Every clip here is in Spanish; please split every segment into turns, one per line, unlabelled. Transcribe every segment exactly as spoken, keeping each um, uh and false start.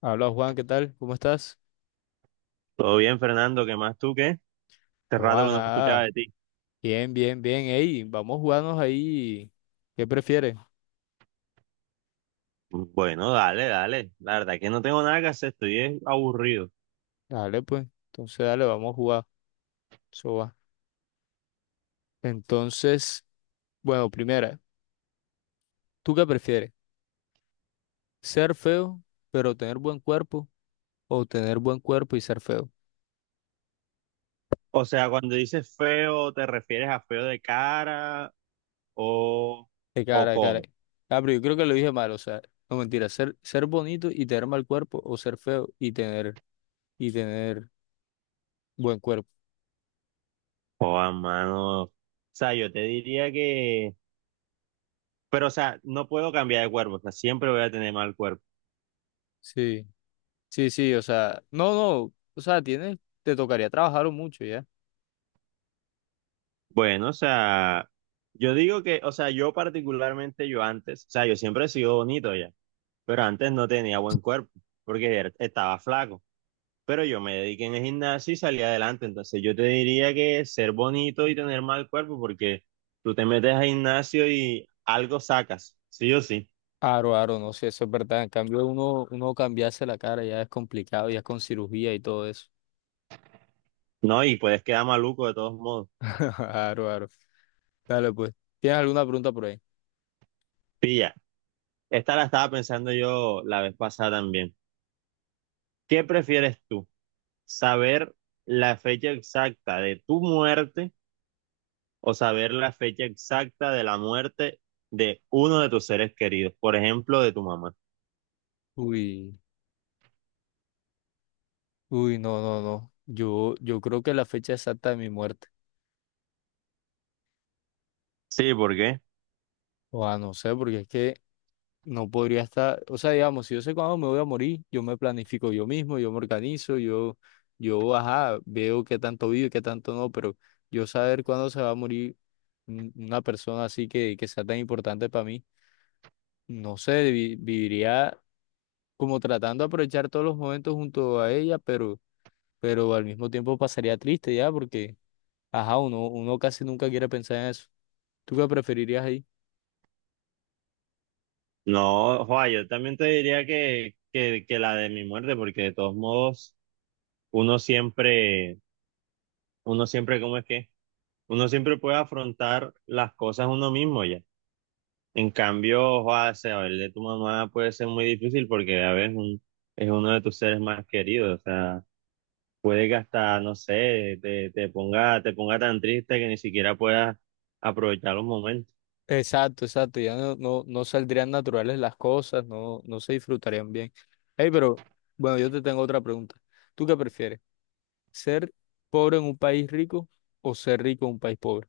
Habla Juan, ¿qué tal? ¿Cómo estás?
Todo bien, Fernando, ¿qué más tú qué? Hace rato
Juan,
que no escuchaba
nada.
de ti.
Bien, bien, bien. Ey, vamos a jugarnos ahí. ¿Qué prefieres?
Bueno, dale, dale. La verdad es que no tengo nada que hacer, estoy es aburrido.
Dale, pues. Entonces, dale, vamos a jugar. Eso va. Entonces, bueno, primera, ¿tú qué prefieres? ¿Ser feo, pero tener buen cuerpo? ¿O tener buen cuerpo y ser feo?
O sea, cuando dices feo, ¿te refieres a feo de cara o,
De
o
cara, de cara.
cómo?
Ah, pero yo creo que lo dije mal, o sea, no mentira. Ser, ser bonito y tener mal cuerpo, o ser feo y tener, y tener buen cuerpo.
O a mano. O sea, yo te diría que. Pero, o sea, no puedo cambiar de cuerpo, o sea, siempre voy a tener mal cuerpo.
Sí. Sí, sí, o sea, no, no, o sea, tienes, te tocaría trabajar mucho ya.
Bueno, o sea, yo digo que, o sea, yo particularmente, yo antes, o sea, yo siempre he sido bonito ya, pero antes no tenía buen cuerpo porque era- estaba flaco. Pero yo me dediqué en el gimnasio y salí adelante. Entonces yo te diría que ser bonito y tener mal cuerpo, porque tú te metes al gimnasio y algo sacas, sí o sí,
Aro, aro, no sé, eso es verdad. En cambio, uno, uno cambiarse la cara ya es complicado, ya es con cirugía y todo eso.
¿no? Y puedes quedar maluco de todos modos.
Aro, aro. Dale, pues. ¿Tienes alguna pregunta por ahí?
Pilla, esta la estaba pensando yo la vez pasada también. ¿Qué prefieres tú? ¿Saber la fecha exacta de tu muerte o saber la fecha exacta de la muerte de uno de tus seres queridos? Por ejemplo, de tu mamá.
Uy, uy, no, no, no. Yo, yo creo que la fecha exacta de mi muerte.
Sí, ¿por qué?
O sea, no sé, porque es que no podría estar, o sea, digamos, si yo sé cuándo me voy a morir, yo me planifico yo mismo, yo me organizo, yo, yo, ajá, veo qué tanto vivo y qué tanto no, pero yo saber cuándo se va a morir. Un- una persona así que, que sea tan importante para mí. No sé, vi- viviría como tratando de aprovechar todos los momentos junto a ella, pero, pero al mismo tiempo pasaría triste ya, porque, ajá, uno, uno casi nunca quiere pensar en eso. ¿Tú qué preferirías ahí?
No, Juan, yo también te diría que, que, que la de mi muerte, porque de todos modos, uno siempre, uno siempre, ¿cómo es que? Uno siempre puede afrontar las cosas uno mismo ya. En cambio, Juan, saber de tu mamá puede ser muy difícil porque a veces un- es uno de tus seres más queridos. O sea, puede que hasta, no sé, te, te ponga, te ponga tan triste que ni siquiera puedas aprovechar los momentos.
Exacto, exacto, ya no, no, no saldrían naturales las cosas, no, no se disfrutarían bien. Hey, pero bueno, yo te tengo otra pregunta. ¿Tú qué prefieres? ¿Ser pobre en un país rico o ser rico en un país pobre?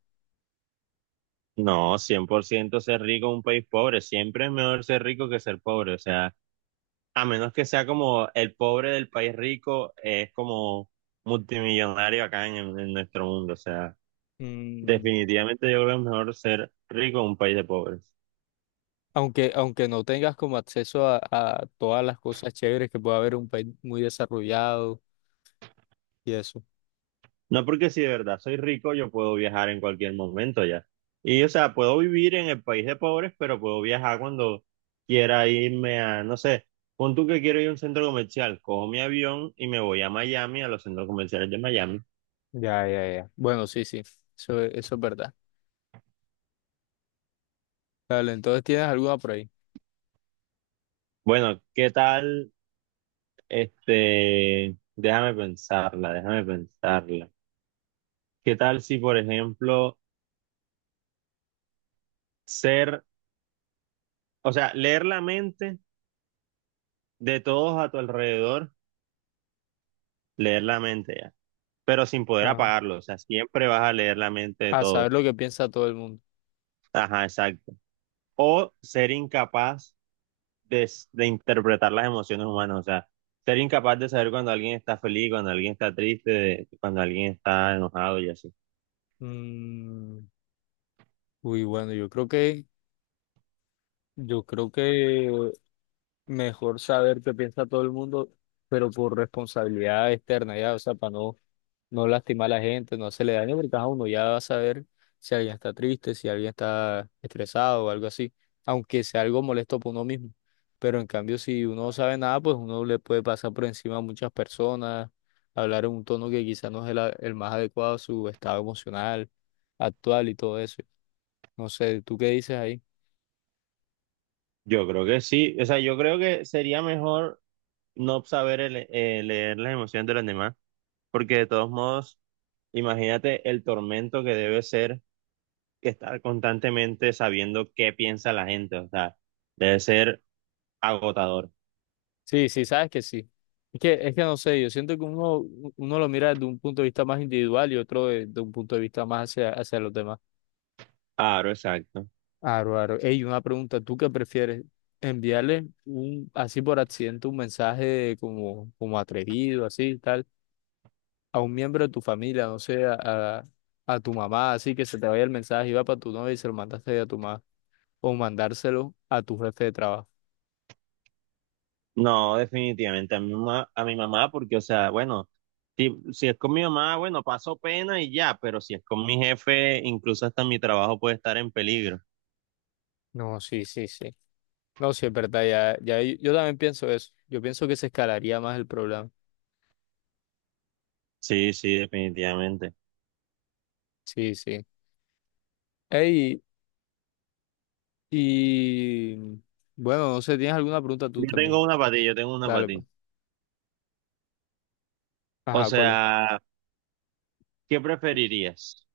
No, cien por ciento ser rico en un país pobre. Siempre es mejor ser rico que ser pobre. O sea, a menos que sea como el pobre del país rico, eh, es como multimillonario acá en, en nuestro mundo. O sea,
Mm,
definitivamente yo creo que es mejor ser rico en un país de pobres.
aunque, aunque no tengas como acceso a, a todas las cosas chéveres que puede haber en un país muy desarrollado y eso.
No porque si de verdad soy rico, yo puedo viajar en cualquier momento ya. Y o sea, puedo vivir en el país de pobres, pero puedo viajar cuando quiera irme a, no sé, pon tú que quiero ir a un centro comercial, cojo mi avión y me voy a Miami, a los centros comerciales de Miami.
Bueno, sí, sí, eso, es- eso es verdad. Dale, entonces tienes alguna por ahí.
Bueno, ¿qué tal? Este, déjame pensarla, déjame pensarla. ¿Qué tal si, por ejemplo, ser, o sea, leer la mente de todos a tu alrededor, leer la mente ya, pero sin poder
Ah,
apagarlo, o sea, siempre vas a leer la mente de
a
todos.
saber lo que piensa todo el mundo.
Ajá, exacto. O ser incapaz de, s- de interpretar las emociones humanas, o sea, ser incapaz de saber cuando alguien está feliz, cuando alguien está triste, de- cuando alguien está enojado y así.
Mm, uy, bueno, yo creo que, yo creo que mejor saber qué piensa todo el mundo, pero por responsabilidad externa, ya, o sea, para no no lastima a la gente, no se le daño, porque ajá, uno ya va a saber si alguien está triste, si alguien está estresado o algo así, aunque sea algo molesto para uno mismo. Pero en cambio, si uno no sabe nada, pues uno le puede pasar por encima a muchas personas, hablar en un tono que quizás no es el, a- el más adecuado a su estado emocional actual y todo eso. No sé, ¿tú qué dices ahí?
Yo creo que sí, o sea, yo creo que sería mejor no saber el- eh, leer las emociones de los demás, porque de todos modos, imagínate el tormento que debe ser que estar constantemente sabiendo qué piensa la gente, o sea, debe ser agotador.
Sí, sí, sabes que sí. Es que, es que no sé, yo siento que uno, uno lo mira desde un punto de vista más individual y otro de, de un punto de vista más hacia, hacia los demás.
Claro, exacto.
Aro, aro. Ey, una pregunta, ¿tú qué prefieres? ¿Enviarle un, así por accidente un mensaje como, como atrevido, así, tal, a un miembro de tu familia, no sé, a, a, a tu mamá, así que se te vaya el mensaje y va para tu novia y se lo mandaste a tu mamá, o mandárselo a tu jefe de trabajo?
No, definitivamente a mi mamá, a mi mamá, porque, o sea, bueno, si, si es con mi mamá, bueno, paso pena y ya, pero si es con mi jefe, incluso hasta mi trabajo puede estar en peligro.
No, sí, sí, sí. No, sí, es verdad, ya, ya yo, yo también pienso eso. Yo pienso que se escalaría más el problema.
Sí, sí, definitivamente.
Sí, sí. Ey, y bueno, no sé, ¿tienes alguna pregunta tú
Yo tengo
también?
una para ti, yo tengo una para
Dale, pues.
ti. O
Ajá, ¿cuál es?
sea, ¿qué preferirías?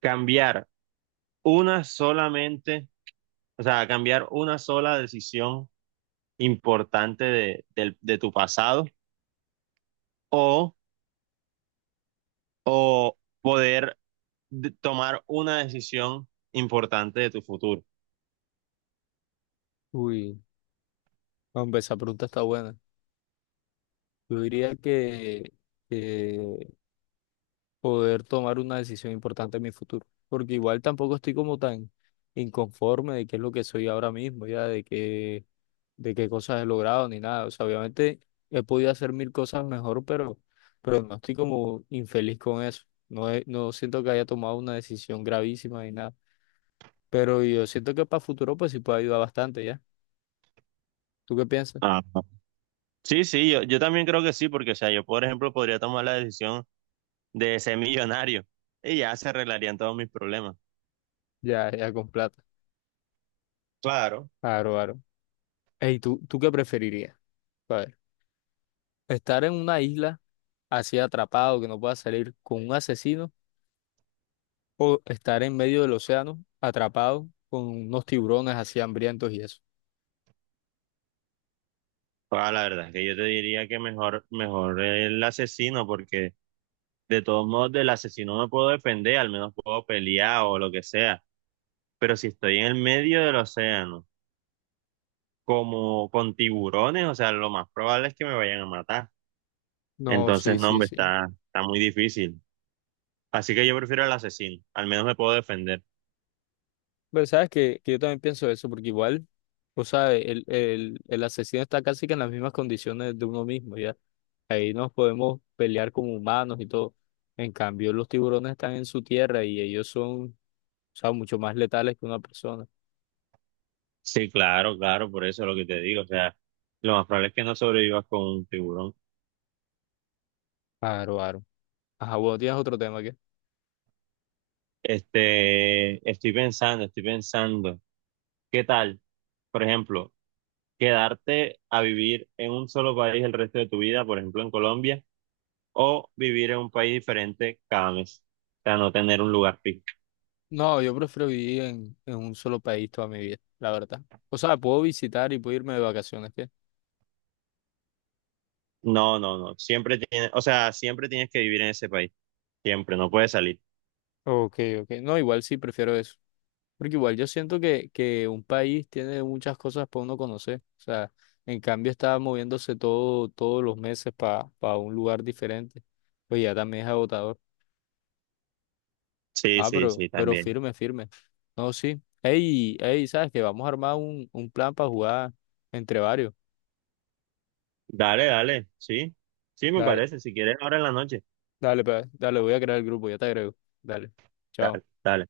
Cambiar una solamente, o sea, cambiar una sola decisión importante de, del- de tu pasado o, o poder de- tomar una decisión importante de tu futuro.
Uy. Hombre, esa pregunta está buena. Yo diría que, que poder tomar una decisión importante en mi futuro, porque igual tampoco estoy como tan inconforme de qué es lo que soy ahora mismo, ya de qué, de qué cosas he logrado ni nada. O sea, obviamente he podido hacer mil cosas mejor, pero, pero no estoy como infeliz con eso. No, he- no siento que haya tomado una decisión gravísima ni nada, pero yo siento que para futuro pues sí puede ayudar bastante, ¿ya? ¿Tú qué piensas?
Ah, sí, sí, yo, yo también creo que sí, porque, o sea, yo, por ejemplo, podría tomar la decisión de ser millonario y ya se arreglarían todos mis problemas.
Ya, ya con plata.
Claro.
Claro, claro. Ey, ¿tú, tú qué preferirías? ¿Estar en una isla así atrapado que no pueda salir con un asesino o estar en medio del océano atrapado con unos tiburones así hambrientos y eso?
Ah, la verdad es que yo te diría que mejor, mejor el asesino, porque de todos modos, del asesino me puedo defender, al menos puedo pelear o lo que sea. Pero si estoy en el medio del océano, como con tiburones, o sea, lo más probable es que me vayan a matar.
No,
Entonces,
sí,
no,
sí,
hombre,
sí.
está, está muy difícil. Así que yo prefiero al asesino, al menos me puedo defender.
Pero sabes que, que yo también pienso eso porque igual, o sea, el, el, el asesino está casi que en las mismas condiciones de uno mismo, ¿ya? Ahí nos podemos pelear como humanos y todo. En cambio, los tiburones están en su tierra y ellos son, o sea, mucho más letales que una persona.
Sí, claro, claro, por eso es lo que te digo. O sea, lo más probable es que no sobrevivas con un tiburón.
Claro, claro. Ajá, bueno, tienes otro tema que...
Este, estoy pensando, estoy pensando. ¿Qué tal? Por ejemplo, quedarte a vivir en un solo país el resto de tu vida, por ejemplo en Colombia, o vivir en un país diferente cada mes. O sea, no tener un lugar fijo.
No, yo prefiero vivir en, en un solo país toda mi vida, la verdad. O sea, puedo visitar y puedo irme de vacaciones, ¿qué?
No, no, no. Siempre tienes, o sea, siempre tienes que vivir en ese país. Siempre, no puedes salir.
Ok, ok. No, igual sí prefiero eso. Porque igual yo siento que, que un país tiene muchas cosas para uno conocer. O sea, en cambio está moviéndose todo, todos los meses para un lugar diferente. Pues ya también es agotador.
Sí,
Ah,
sí,
pero,
sí,
pero
también.
firme, firme. No, sí. Ey, ey, ¿sabes qué? Vamos a armar un, un plan para jugar entre varios.
Dale, dale, sí. Sí, me
Dale,
parece. Si quieres, ahora en la noche.
dale, pa- dale, voy a crear el grupo, ya te agrego. Dale.
Dale,
Chao.
dale.